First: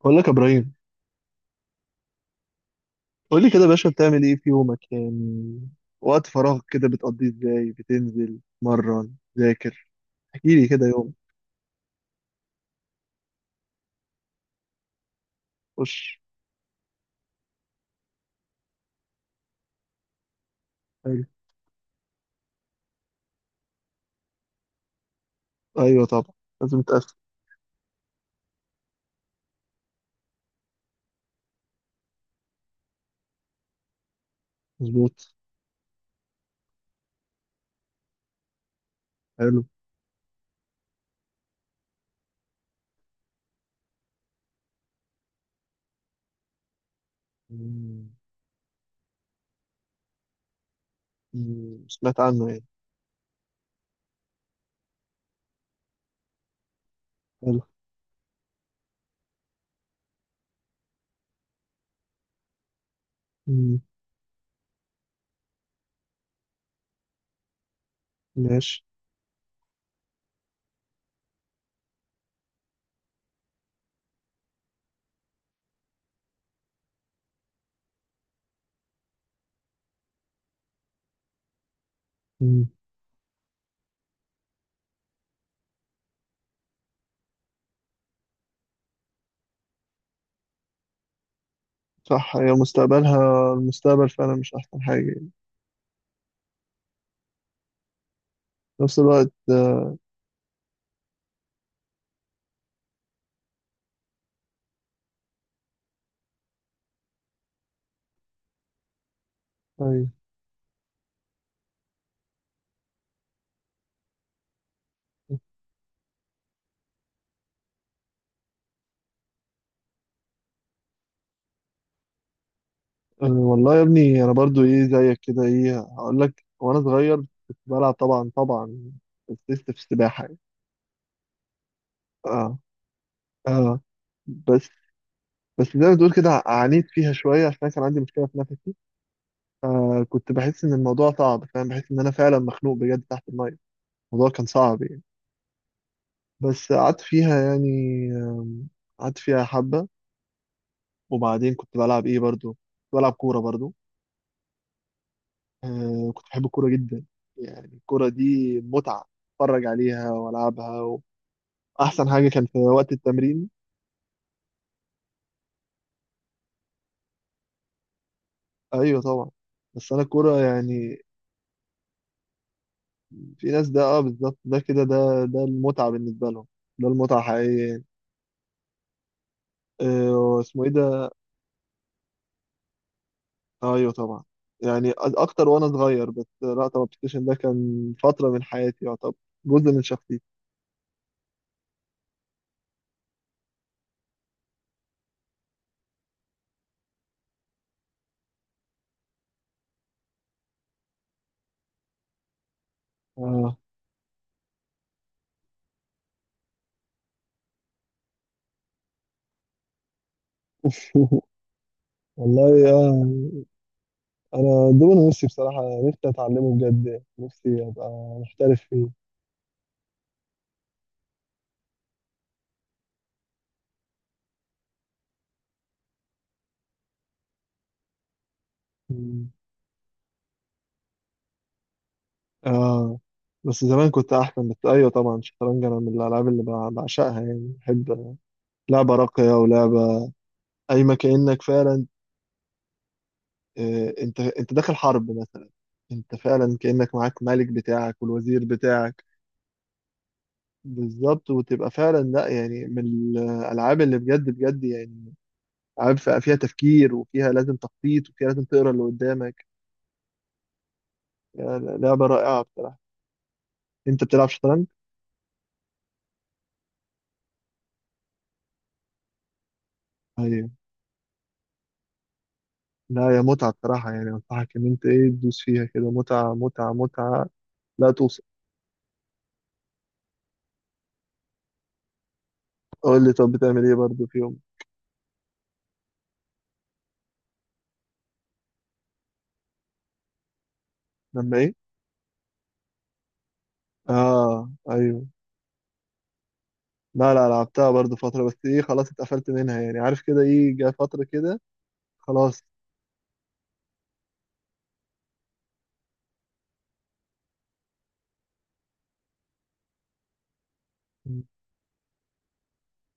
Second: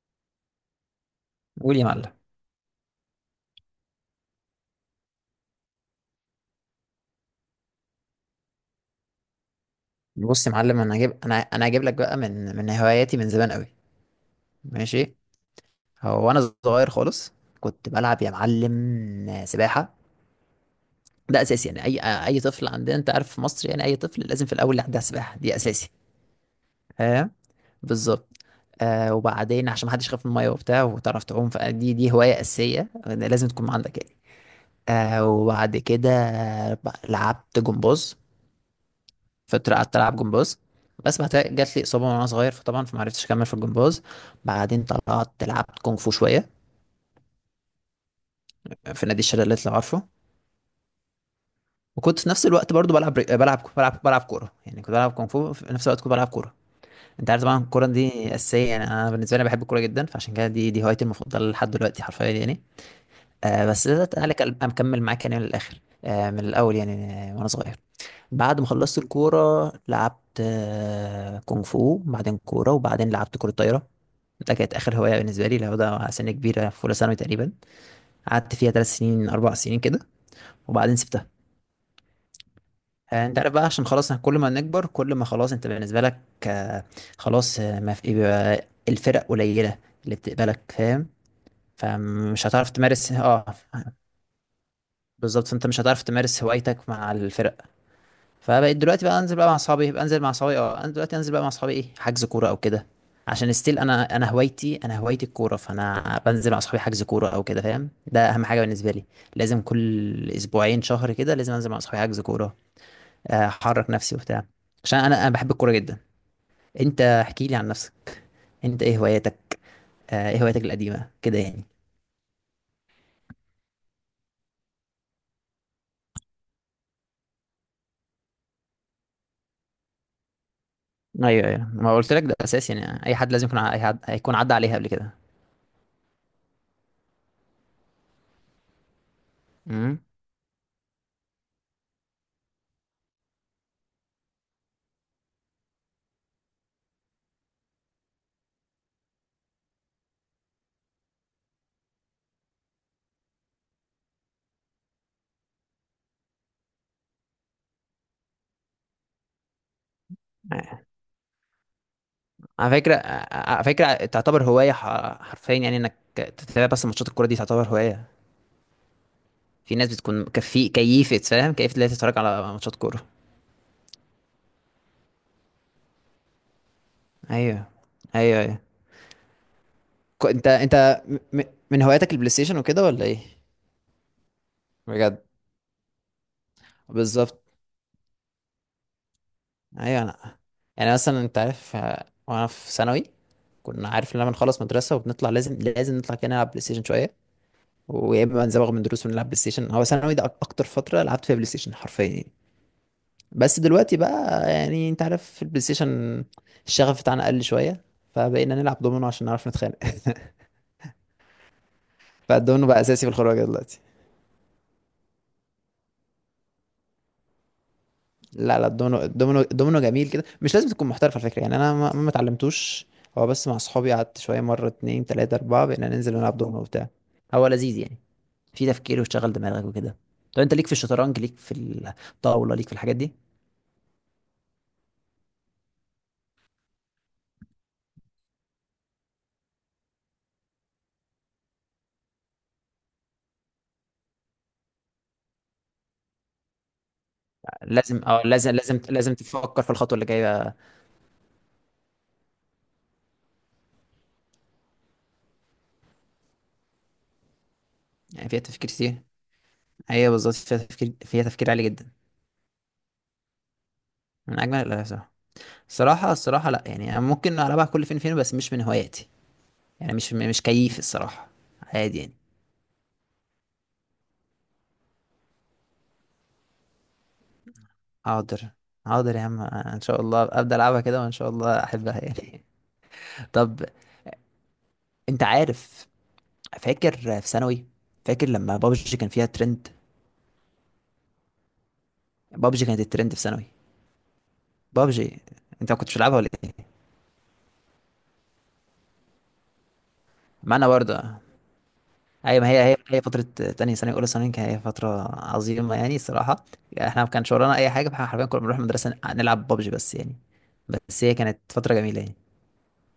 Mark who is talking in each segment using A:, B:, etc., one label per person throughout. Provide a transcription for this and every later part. A: بقول لك يا ابراهيم.
B: قول يا معلم.
A: قول لي كده يا باشا، بتعمل ايه في يومك يعني؟ وقت فراغك كده بتقضيه ازاي، بتنزل تمرن تذاكر؟
B: بص
A: احكي
B: يا
A: لي
B: معلم،
A: كده
B: انا
A: يوم.
B: هجيب انا انا هجيب لك بقى من هواياتي من زمان قوي. ماشي.
A: خش.
B: هو انا صغير خالص، كنت بلعب يا معلم سباحه.
A: حلو.
B: ده اساسي، يعني اي طفل عندنا، انت عارف في مصر، يعني اي طفل لازم في الاول يعدي على السباحه، دي اساسي.
A: ايوه طبعا. لازم تقفل.
B: فاهم؟ بالظبط. آه وبعدين عشان ما حدش يخاف من الميه وبتاع وتعرف تعوم، فدي هوايه اساسيه لازم تكون عندك يعني. آه
A: مظبوط.
B: وبعد كده لعبت جمباز.
A: حلو.
B: فقعدت العب جمباز، بس بعد كده جات لي اصابه وانا صغير، فطبعا فما عرفتش اكمل في الجمباز. بعدين طلعت لعبت كونغ فو شويه،
A: مم.
B: في نادي الشلالات لو عارفه.
A: مم،
B: وكنت
A: سمعت
B: في نفس
A: عنه يعني.
B: الوقت برضو بلعب كوره، يعني كنت بلعب كونغ فو في نفس الوقت كنت بلعب كوره. انت عارف طبعا
A: حلو.
B: الكوره دي اساسيه، يعني انا بالنسبه لي بحب الكوره جدا، فعشان كده دي هوايتي المفضله لحد دلوقتي حرفيا يعني. آه
A: مم.
B: بس ده تعالى اكمل معاك يعني من الاخر، من الاول يعني. وانا صغير، بعد ما
A: ماشي.
B: خلصت الكورة لعبت، كونغ فو، بعدين كورة، وبعدين لعبت كرة طايرة. ده كانت آخر هواية بالنسبة لي، لو ده على سن كبيرة، في أولى ثانوي تقريبا. قعدت فيها 3 سنين 4 سنين كده، وبعدين سبتها.
A: مم.
B: أنت عارف بقى، عشان خلاص كل ما نكبر كل ما خلاص، أنت بالنسبة لك آه، خلاص، ما في، بيبقى الفرق قليلة اللي بتقبلك، فاهم؟
A: صح،
B: فمش
A: هي
B: هتعرف تمارس
A: مستقبلها المستقبل فعلا، مش احسن حاجه يعني.
B: بالظبط، فأنت مش هتعرف تمارس هوايتك مع الفرق. فبقيت
A: في نفس
B: دلوقتي بقى
A: الوقت.
B: انزل بقى مع اصحابي، بنزل مع اصحابي، انا دلوقتي انزل بقى مع اصحابي، ايه، حجز كوره او كده. عشان ستيل انا هوايتي، انا هوايتي الكوره، فانا بنزل مع اصحابي حجز كوره او كده. فاهم؟ ده اهم حاجه بالنسبه لي، لازم
A: ايوه.
B: كل اسبوعين شهر كده لازم انزل مع اصحابي حجز كوره. احرك نفسي وبتاع، عشان انا بحب الكوره جدا. انت احكي لي عن نفسك، انت ايه هواياتك؟ ايه هواياتك القديمه كده يعني؟
A: والله يا ابني، انا برضو ايه زيك كده. ايه هقول لك، وانا صغير كنت بلعب طبعا طبعا. كنت لسه في السباحه.
B: ايوه ايوه، ما قلت لك ده
A: اه،
B: اساسي، يعني اي حد لازم يكون ع- اي
A: اه.
B: حد هيكون عدى
A: بس
B: عليها قبل كده.
A: بس زي ما تقول كده، عانيت فيها شويه عشان أنا كان عندي مشكله في نفسي.
B: امم.
A: فكنت بحس ان الموضوع صعب، فاهم؟ بحس ان انا فعلا مخنوق بجد تحت الميه. الموضوع كان صعب يعني. بس قعدت فيها يعني. آم، قعدت فيها حبه. وبعدين كنت بلعب ايه برضو. كنت بلعب كوره برضو. كنت بحب الكوره جدا. يعني الكوره دي متعه، اتفرج عليها والعبها، واحسن حاجه كان في
B: على
A: وقت
B: فكرة
A: التمرين.
B: على فكرة تعتبر هواية، حرفيا يعني، انك تتابع بس ماتشات الكورة دي تعتبر هواية.
A: ايوه طبعا.
B: في ناس
A: بس انا
B: بتكون
A: الكوره يعني،
B: كيفة، فاهم، كيفة، اللي هي تتفرج على ماتشات كورة.
A: في ناس، ده اه بالظبط، ده كده، ده المتعة بالنسبة لهم. ده المتعة
B: ايوه
A: حقيقية يعني.
B: ايوه ايوه. ك- انت
A: اسمه ايه
B: انت
A: ده؟
B: م- م- من هواياتك البلاي ستيشن وكده ولا ايه؟
A: ايوه طبعا. يعني
B: بجد؟
A: اكتر وانا صغير. بس لا طبعا، البلايستيشن ده
B: بالظبط.
A: كان فترة من حياتي، يعتبر جزء من
B: ايوه
A: شخصيتي.
B: انا. يعني مثلا انت عارف، وانا في ثانوي كنا، عارف، لما نخلص مدرسة وبنطلع لازم نطلع كده نلعب بلاي ستيشن شوية، ويا اما نزوغ من دروس ونلعب بلاي ستيشن. هو ثانوي ده اكتر فترة لعبت فيها بلاي ستيشن حرفيا.
A: اه.
B: بس دلوقتي بقى يعني، انت عارف، في البلاي ستيشن الشغف بتاعنا قل شويه، فبقينا نلعب دومينو عشان نعرف نتخانق. فالدومينو
A: والله
B: بقى
A: اه.
B: اساسي في الخروجه دلوقتي.
A: انا دول نفسي بصراحة، نفسي اتعلمه بجد، نفسي ابقى
B: لا
A: محترف
B: لا،
A: فيه.
B: الدومينو جميل كده، مش لازم تكون محترف على فكره. يعني انا ما اتعلمتوش، هو بس مع اصحابي قعدت شويه، مره اتنين تلاته اربعه بقينا ننزل نلعب دومينو وبتاع. هو لذيذ يعني، في تفكير
A: مم.
B: وشغل دماغك وكده. طب انت ليك في الشطرنج، ليك في الطاوله، ليك في الحاجات
A: اه،
B: دي؟
A: بس زمان كنت احسن. بس ايوه طبعا، الشطرنج انا من الالعاب اللي بعشقها يعني. بحب لعبة راقية ولعبة قايمة، كأنك فعلا انت داخل حرب مثلا. انت فعلا كأنك معاك ملك
B: لازم،
A: بتاعك
B: اه
A: والوزير
B: لازم لازم
A: بتاعك.
B: لازم تفكر في الخطوه اللي جايه.
A: بالظبط، وتبقى فعلا لا يعني من الالعاب اللي بجد بجد يعني. العاب فيها تفكير، وفيها لازم تخطيط، وفيها
B: يعني فيها
A: لازم
B: تفكير
A: تقرا اللي
B: كتير،
A: قدامك.
B: هي بالظبط فيها تفكير، فيها تفكير عالي جدا.
A: لعبه رائعه بصراحه. انت بتلعب
B: من اجمل
A: شطرنج؟
B: الالعاب صراحه. الصراحه لا، يعني أنا ممكن العبها كل فين فين، بس مش من هواياتي. يعني مش
A: ايوه.
B: كيف الصراحه، عادي يعني.
A: لا، يا متعه بصراحه يعني. انصحك ان انت ايه، تدوس فيها كده. متعه متعه متعه لا توصف.
B: حاضر، حاضر يا عم، ان شاء الله ابدا العبها كده وان شاء الله احبها يعني.
A: قول لي، طب
B: طب،
A: بتعمل ايه برضه في يوم؟
B: انت عارف، فاكر في ثانوي، فاكر لما بابجي كان فيها ترند؟
A: لما ايه؟
B: بابجي كانت الترند في ثانوي.
A: اه، ايوه.
B: بابجي. انت ما كنتش بتلعبها ولا ايه؟
A: لا، لا لعبتها برضو فترة، بس ايه خلاص اتقفلت منها يعني. عارف كده، ايه
B: ما انا
A: جه
B: برضه.
A: فترة كده.
B: ايوه،
A: خلاص.
B: ما هي هي فتره تانية ثانوي اولى ثانوي، كانت هي فتره عظيمه يعني الصراحه. يعني احنا ما كانش ورانا اي حاجه، فاحنا حرفيا كنا بنروح المدرسه نلعب ببجي بس يعني. بس هي كانت فتره جميله يعني.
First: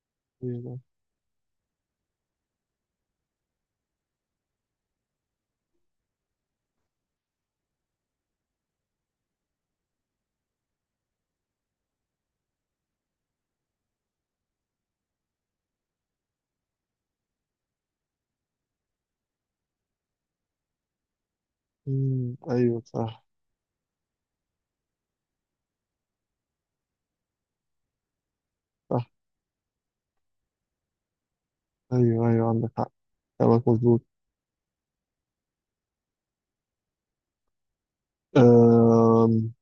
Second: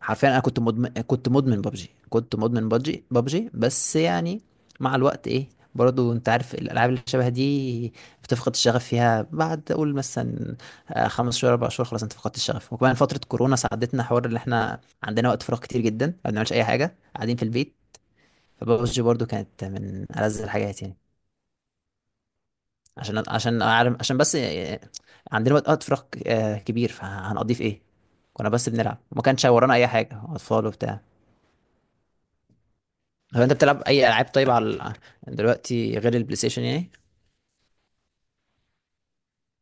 B: حرفيا انا كنت
A: أيوة.
B: مدمن كنت مدمن ببجي كنت مدمن ببجي بس يعني. مع الوقت ايه، برضو انت عارف الالعاب اللي شبه دي بتفقد الشغف فيها. بعد اقول مثلا، 5 شهور 4 شهور خلاص انت فقدت الشغف. وكمان فتره كورونا ساعدتنا، حوار اللي احنا عندنا وقت فراغ كتير جدا، ما بنعملش اي حاجه، قاعدين في البيت. فببجي برضو كانت من ألذ الحاجات يعني.
A: أيوة،
B: عشان
A: صح.
B: عشان أعرف عشان بس عندنا وقت فراغ كبير، فهنقضيه في ايه؟ كنا بس بنلعب،
A: صح.
B: ما كانش ورانا اي حاجة، اطفال وبتاع.
A: ايوه، ايوه، عندك حق.
B: هو انت
A: كلامك
B: بتلعب
A: مظبوط.
B: اي العاب طيب دلوقتي غير البلاي ستيشن يعني؟
A: أم...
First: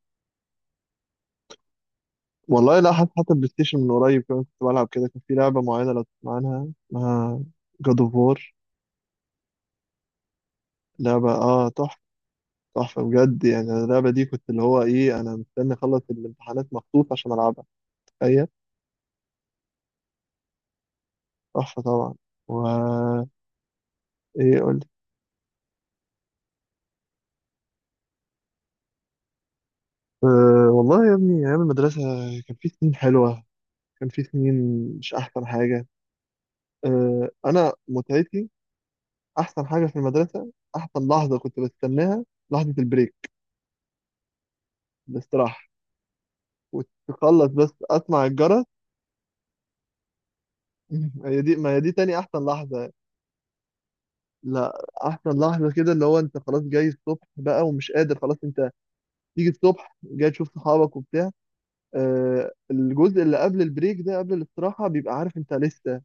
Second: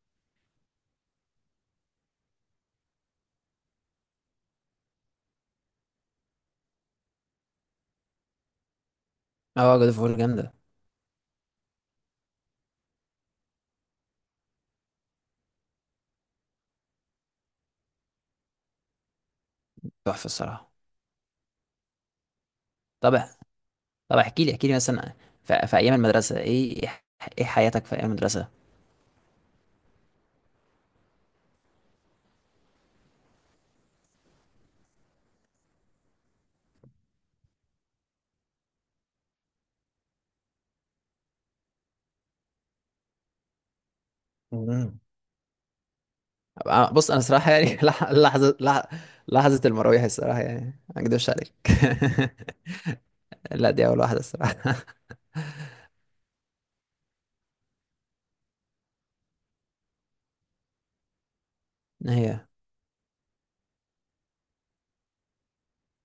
A: والله لا. حتى البلاي ستيشن من قريب كمان كنت بلعب. كده كان في لعبة معينة، لو تسمع عنها اسمها جاد اوف وور.
B: اه، جود اوف وور جامدة.
A: لعبة تحفة. تحفة بجد يعني. أنا اللعبة دي كنت، اللي هو ايه، انا مستني اخلص الامتحانات مخصوص عشان العبها. تخيل.
B: تحفة الصراحة.
A: تحفة طبعا. و،
B: طب، طب احكي لي
A: ايه
B: احكي لي
A: قول؟
B: مثلا، في ايام المدرسة ايه، ايه حياتك في ايام المدرسة؟
A: والله يا ابني، أيام المدرسة كان في سنين حلوة. كان في سنين، مش أحسن حاجة. أنا متعتي، أحسن حاجة في المدرسة، أحسن لحظة كنت بستناها، لحظة البريك.
B: مم.
A: الاستراحة.
B: بص انا
A: وتخلص
B: صراحة
A: بس
B: يعني، لح-
A: أسمع
B: لحظة
A: الجرس.
B: لح- لحظة المراويح الصراحة يعني، ما اكدبش
A: هي
B: عليك.
A: دي، ما هي دي تاني أحسن لحظة.
B: لا دي اول واحده الصراحه.
A: لا، أحسن لحظة كده اللي هو أنت خلاص جاي الصبح بقى ومش قادر، خلاص أنت تيجي الصبح، جاي تشوف صحابك وبتاع.
B: ايوه
A: الجزء اللي قبل البريك ده، قبل الاستراحة، بيبقى عارف أنت لسه،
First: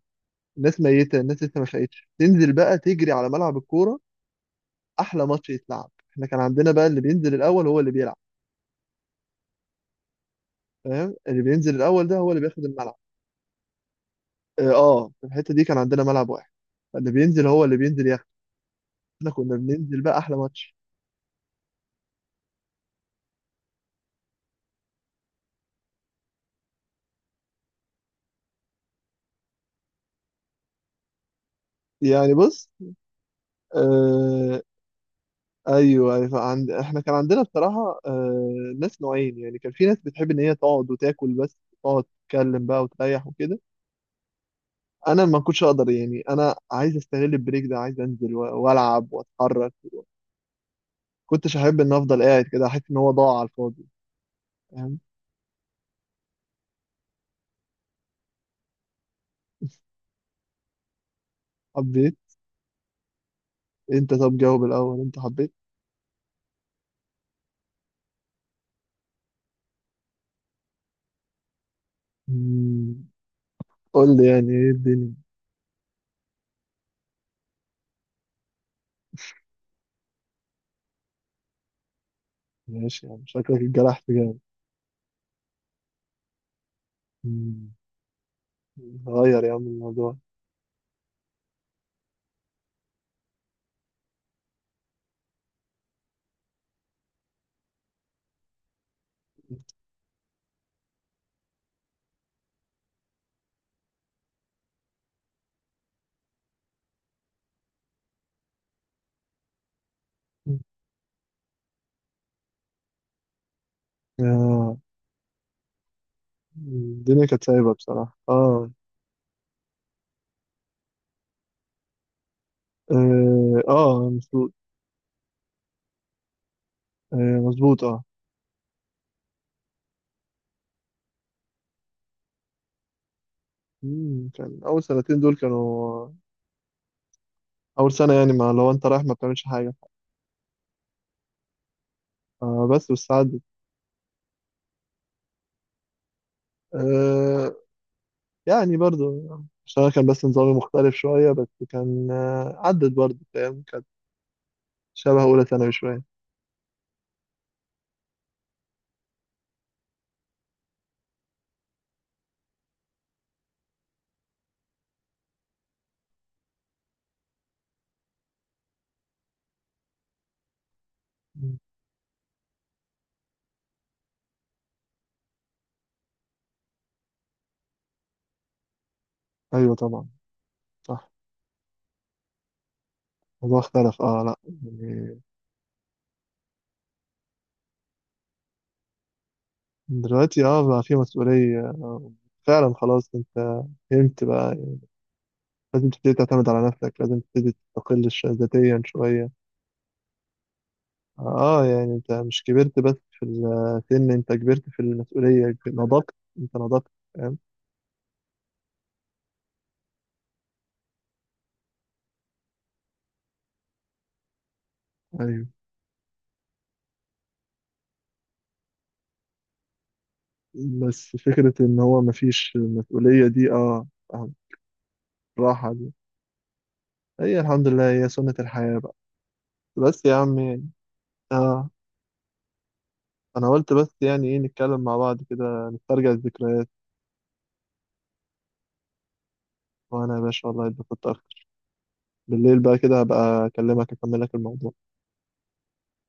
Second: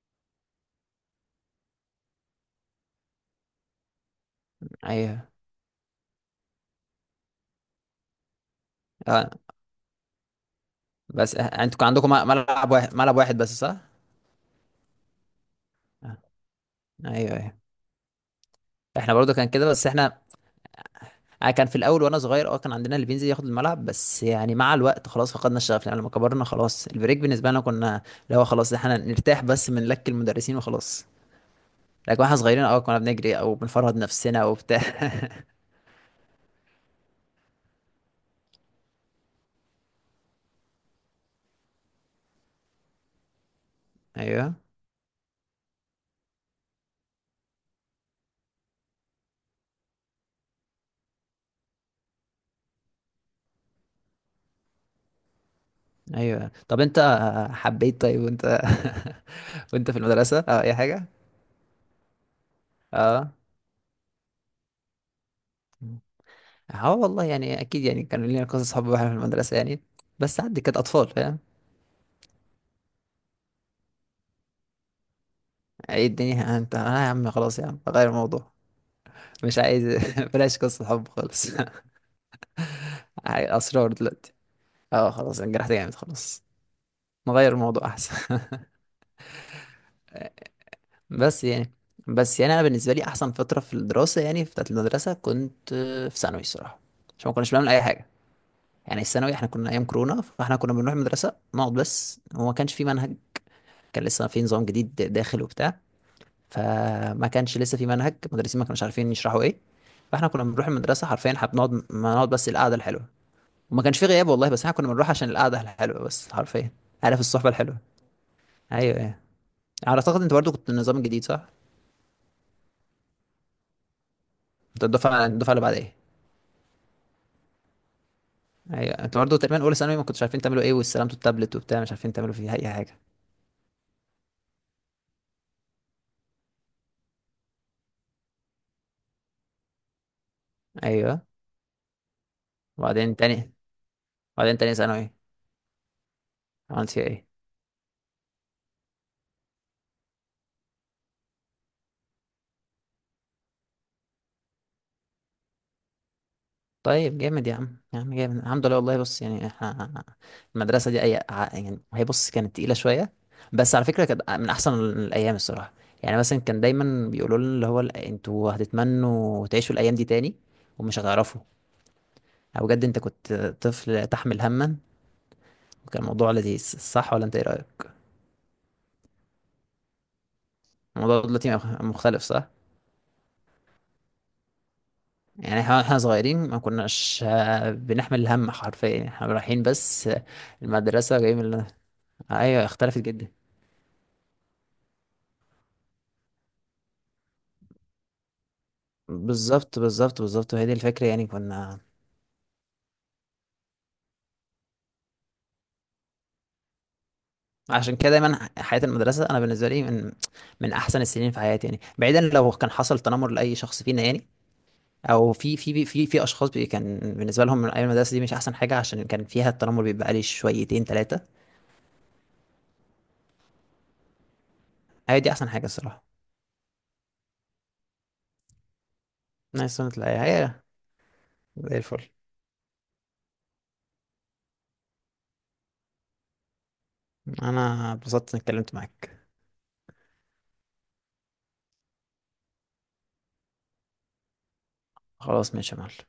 A: الناس ميتة، الناس لسه ما فاقتش. تنزل بقى تجري على ملعب الكورة، أحلى
B: ايوه
A: ماتش يتلعب. احنا كان عندنا بقى اللي بينزل الأول هو اللي بيلعب،
B: اه.
A: فاهم؟
B: بس
A: اللي بينزل
B: انتوا كان
A: الأول
B: عندكم
A: ده هو اللي بياخد
B: ملعب
A: الملعب.
B: واحد، ملعب واحد بس، صح؟
A: اه. في الحتة دي كان عندنا
B: اه،
A: ملعب واحد. فاللي
B: ايوه
A: بينزل
B: ايوه،
A: هو اللي بينزل ياخد.
B: احنا
A: احنا
B: برضو كان
A: كنا
B: كده، بس
A: بننزل بقى
B: احنا
A: أحلى ماتش.
B: اه، كان في الاول وانا صغير، كان عندنا اللي بينزل ياخد الملعب، بس يعني مع الوقت خلاص فقدنا الشغف، يعني لما كبرنا خلاص البريك بالنسبه لنا كنا اللي هو خلاص احنا نرتاح بس من لك المدرسين وخلاص. لكن
A: يعني
B: واحنا صغيرين
A: بص.
B: كنا بنجري او بنفرهد نفسنا
A: آه.
B: وبتاع.
A: ايوه، أيوة، احنا كان عندنا بصراحه، ناس نوعين يعني. كان في ناس بتحب ان هي تقعد وتاكل بس، تقعد تتكلم بقى وتريح وكده.
B: ايوه
A: انا ما كنتش اقدر يعني. انا عايز استغل البريك ده، عايز انزل والعب واتحرك. كنتش احب ان افضل قاعد كده، احس ان هو ضاع على الفاضي. فاهم؟
B: ايوه. طب انت حبيت؟ طيب وانت، وانت في المدرسه اي حاجه؟
A: حبيت.
B: اه،
A: انت طب جاوب الاول، انت حبيت؟
B: اه والله يعني اكيد، يعني كانوا لينا قصص حب واحنا في المدرسه يعني، بس عندي كانت اطفال، فاهم؟
A: مم. قول لي يعني، ايه الدنيا؟
B: ايه الدنيا انت، انا يا عم خلاص، يا عم غير الموضوع، مش عايز، بلاش قصه حب خالص.
A: ماشي، يعني شكلك
B: اسرار
A: اتجرحت
B: دلوقتي.
A: جامد.
B: اه خلاص، انجرحت جامد خلاص، نغير
A: مم.
B: الموضوع احسن.
A: غير يا عم الموضوع.
B: بس يعني بس يعني انا بالنسبه لي احسن فتره في الدراسه، يعني في بتاعت المدرسه، كنت في ثانوي الصراحه، عشان ما كناش بنعمل اي حاجه. يعني الثانوي احنا كنا ايام كورونا، فاحنا كنا بنروح المدرسه نقعد بس، وما كانش في منهج، كان لسه في نظام جديد داخل وبتاع. فما كانش لسه في منهج، المدرسين ما كانوش عارفين يشرحوا ايه. فاحنا كنا بنروح المدرسه حرفيا، احنا بنقعد، ما نقعد بس القعده الحلوه. وما كانش في غياب والله، بس احنا
A: آه.
B: كنا بنروح عشان القعده الحلوه بس حرفيا. عارف،
A: الدنيا كانت
B: الصحبه
A: سايبة
B: الحلوه.
A: بصراحة، اه.
B: ايوه ايوه. على اعتقد انت برضو كنت النظام الجديد صح؟
A: اه. مظبوط.
B: انت الدفعه اللي بعد ايه.
A: آه، مظبوط، اه.
B: ايوه انت برضو تقريبا اولى ثانوي، ما كنتش عارفين تعملوا ايه، واستلمتوا التابلت وبتاع مش عارفين تعملوا فيه اي حاجه.
A: كان أول سنتين دول كانوا أول سنة، يعني ما لو أنت رايح ما بتعملش حاجة.
B: ايوه.
A: بس
B: وبعدين
A: والساعات.
B: تاني وبعدين تاني ثانوي عملت فيها ايه؟
A: آه، يعني برضو، عشان أنا كان بس نظامي مختلف شوية. بس كان عدت برضو، فاهم؟ كانت شبه أولى ثانوي شوية.
B: طيب جامد يا عم، يا عم جامد، الحمد لله والله. بص يعني احنا المدرسة دي يعني، هي بص كانت تقيلة شوية، بس على فكرة كانت من أحسن الأيام الصراحة. يعني مثلا كان دايما بيقولوا لنا اللي هو انتوا هتتمنوا تعيشوا الأيام دي تاني ومش هتعرفوا.
A: مم.
B: أو بجد انت كنت طفل تحمل هما، وكان الموضوع لذيذ، صح ولا انت ايه رأيك؟
A: أيوة طبعا. صح.
B: الموضوع دلوقتي مختلف صح؟
A: الموضوع اختلف، اه لا يعني،
B: يعني احنا صغيرين ما كناش بنحمل الهم حرفيا، احنا رايحين بس،
A: دلوقتي بقى في
B: المدرسة جايين
A: مسؤولية.
B: من... ايوه
A: فعلا
B: اختلفت
A: خلاص،
B: جدا.
A: انت فهمت بقى يعني. لازم تبتدي تعتمد على نفسك، لازم تبتدي تستقل ذاتيا شوية.
B: بالظبط بالظبط بالظبط، وهي دي الفكرة. يعني
A: اه
B: كنا،
A: يعني انت مش كبرت بس في السن، انت كبرت في المسؤولية، نضجت. انت نضجت، فاهم؟
B: عشان كده دايما حياة المدرسة أنا بالنسبة لي من أحسن السنين في حياتي، يعني بعيدا لو كان حصل تنمر لأي شخص فينا يعني، أو
A: ايوه.
B: في أشخاص بي كان بالنسبة لهم من أيام المدرسة دي مش أحسن حاجة عشان كان فيها التنمر بيبقى عليه شويتين
A: بس
B: تلاتة.
A: فكرة إن هو مفيش مسؤولية دي. آه،
B: هي دي أحسن حاجة
A: راحة دي
B: الصراحة.
A: هي. الحمد لله، هي سنة الحياة بقى.
B: نايس، سنة
A: بس يا
B: الحياة
A: عم
B: هي.
A: يعني. آه.
B: زي الفل.
A: أنا قلت بس، يعني إيه، نتكلم مع بعض كده، نسترجع الذكريات.
B: أنا اتبسطت إني اتكلمت معاك.
A: وأنا يا باشا والله اتبسطت أكتر. بالليل بقى كده هبقى أكلمك، أكمل لك الموضوع.
B: خلاص ماشي يا معلم.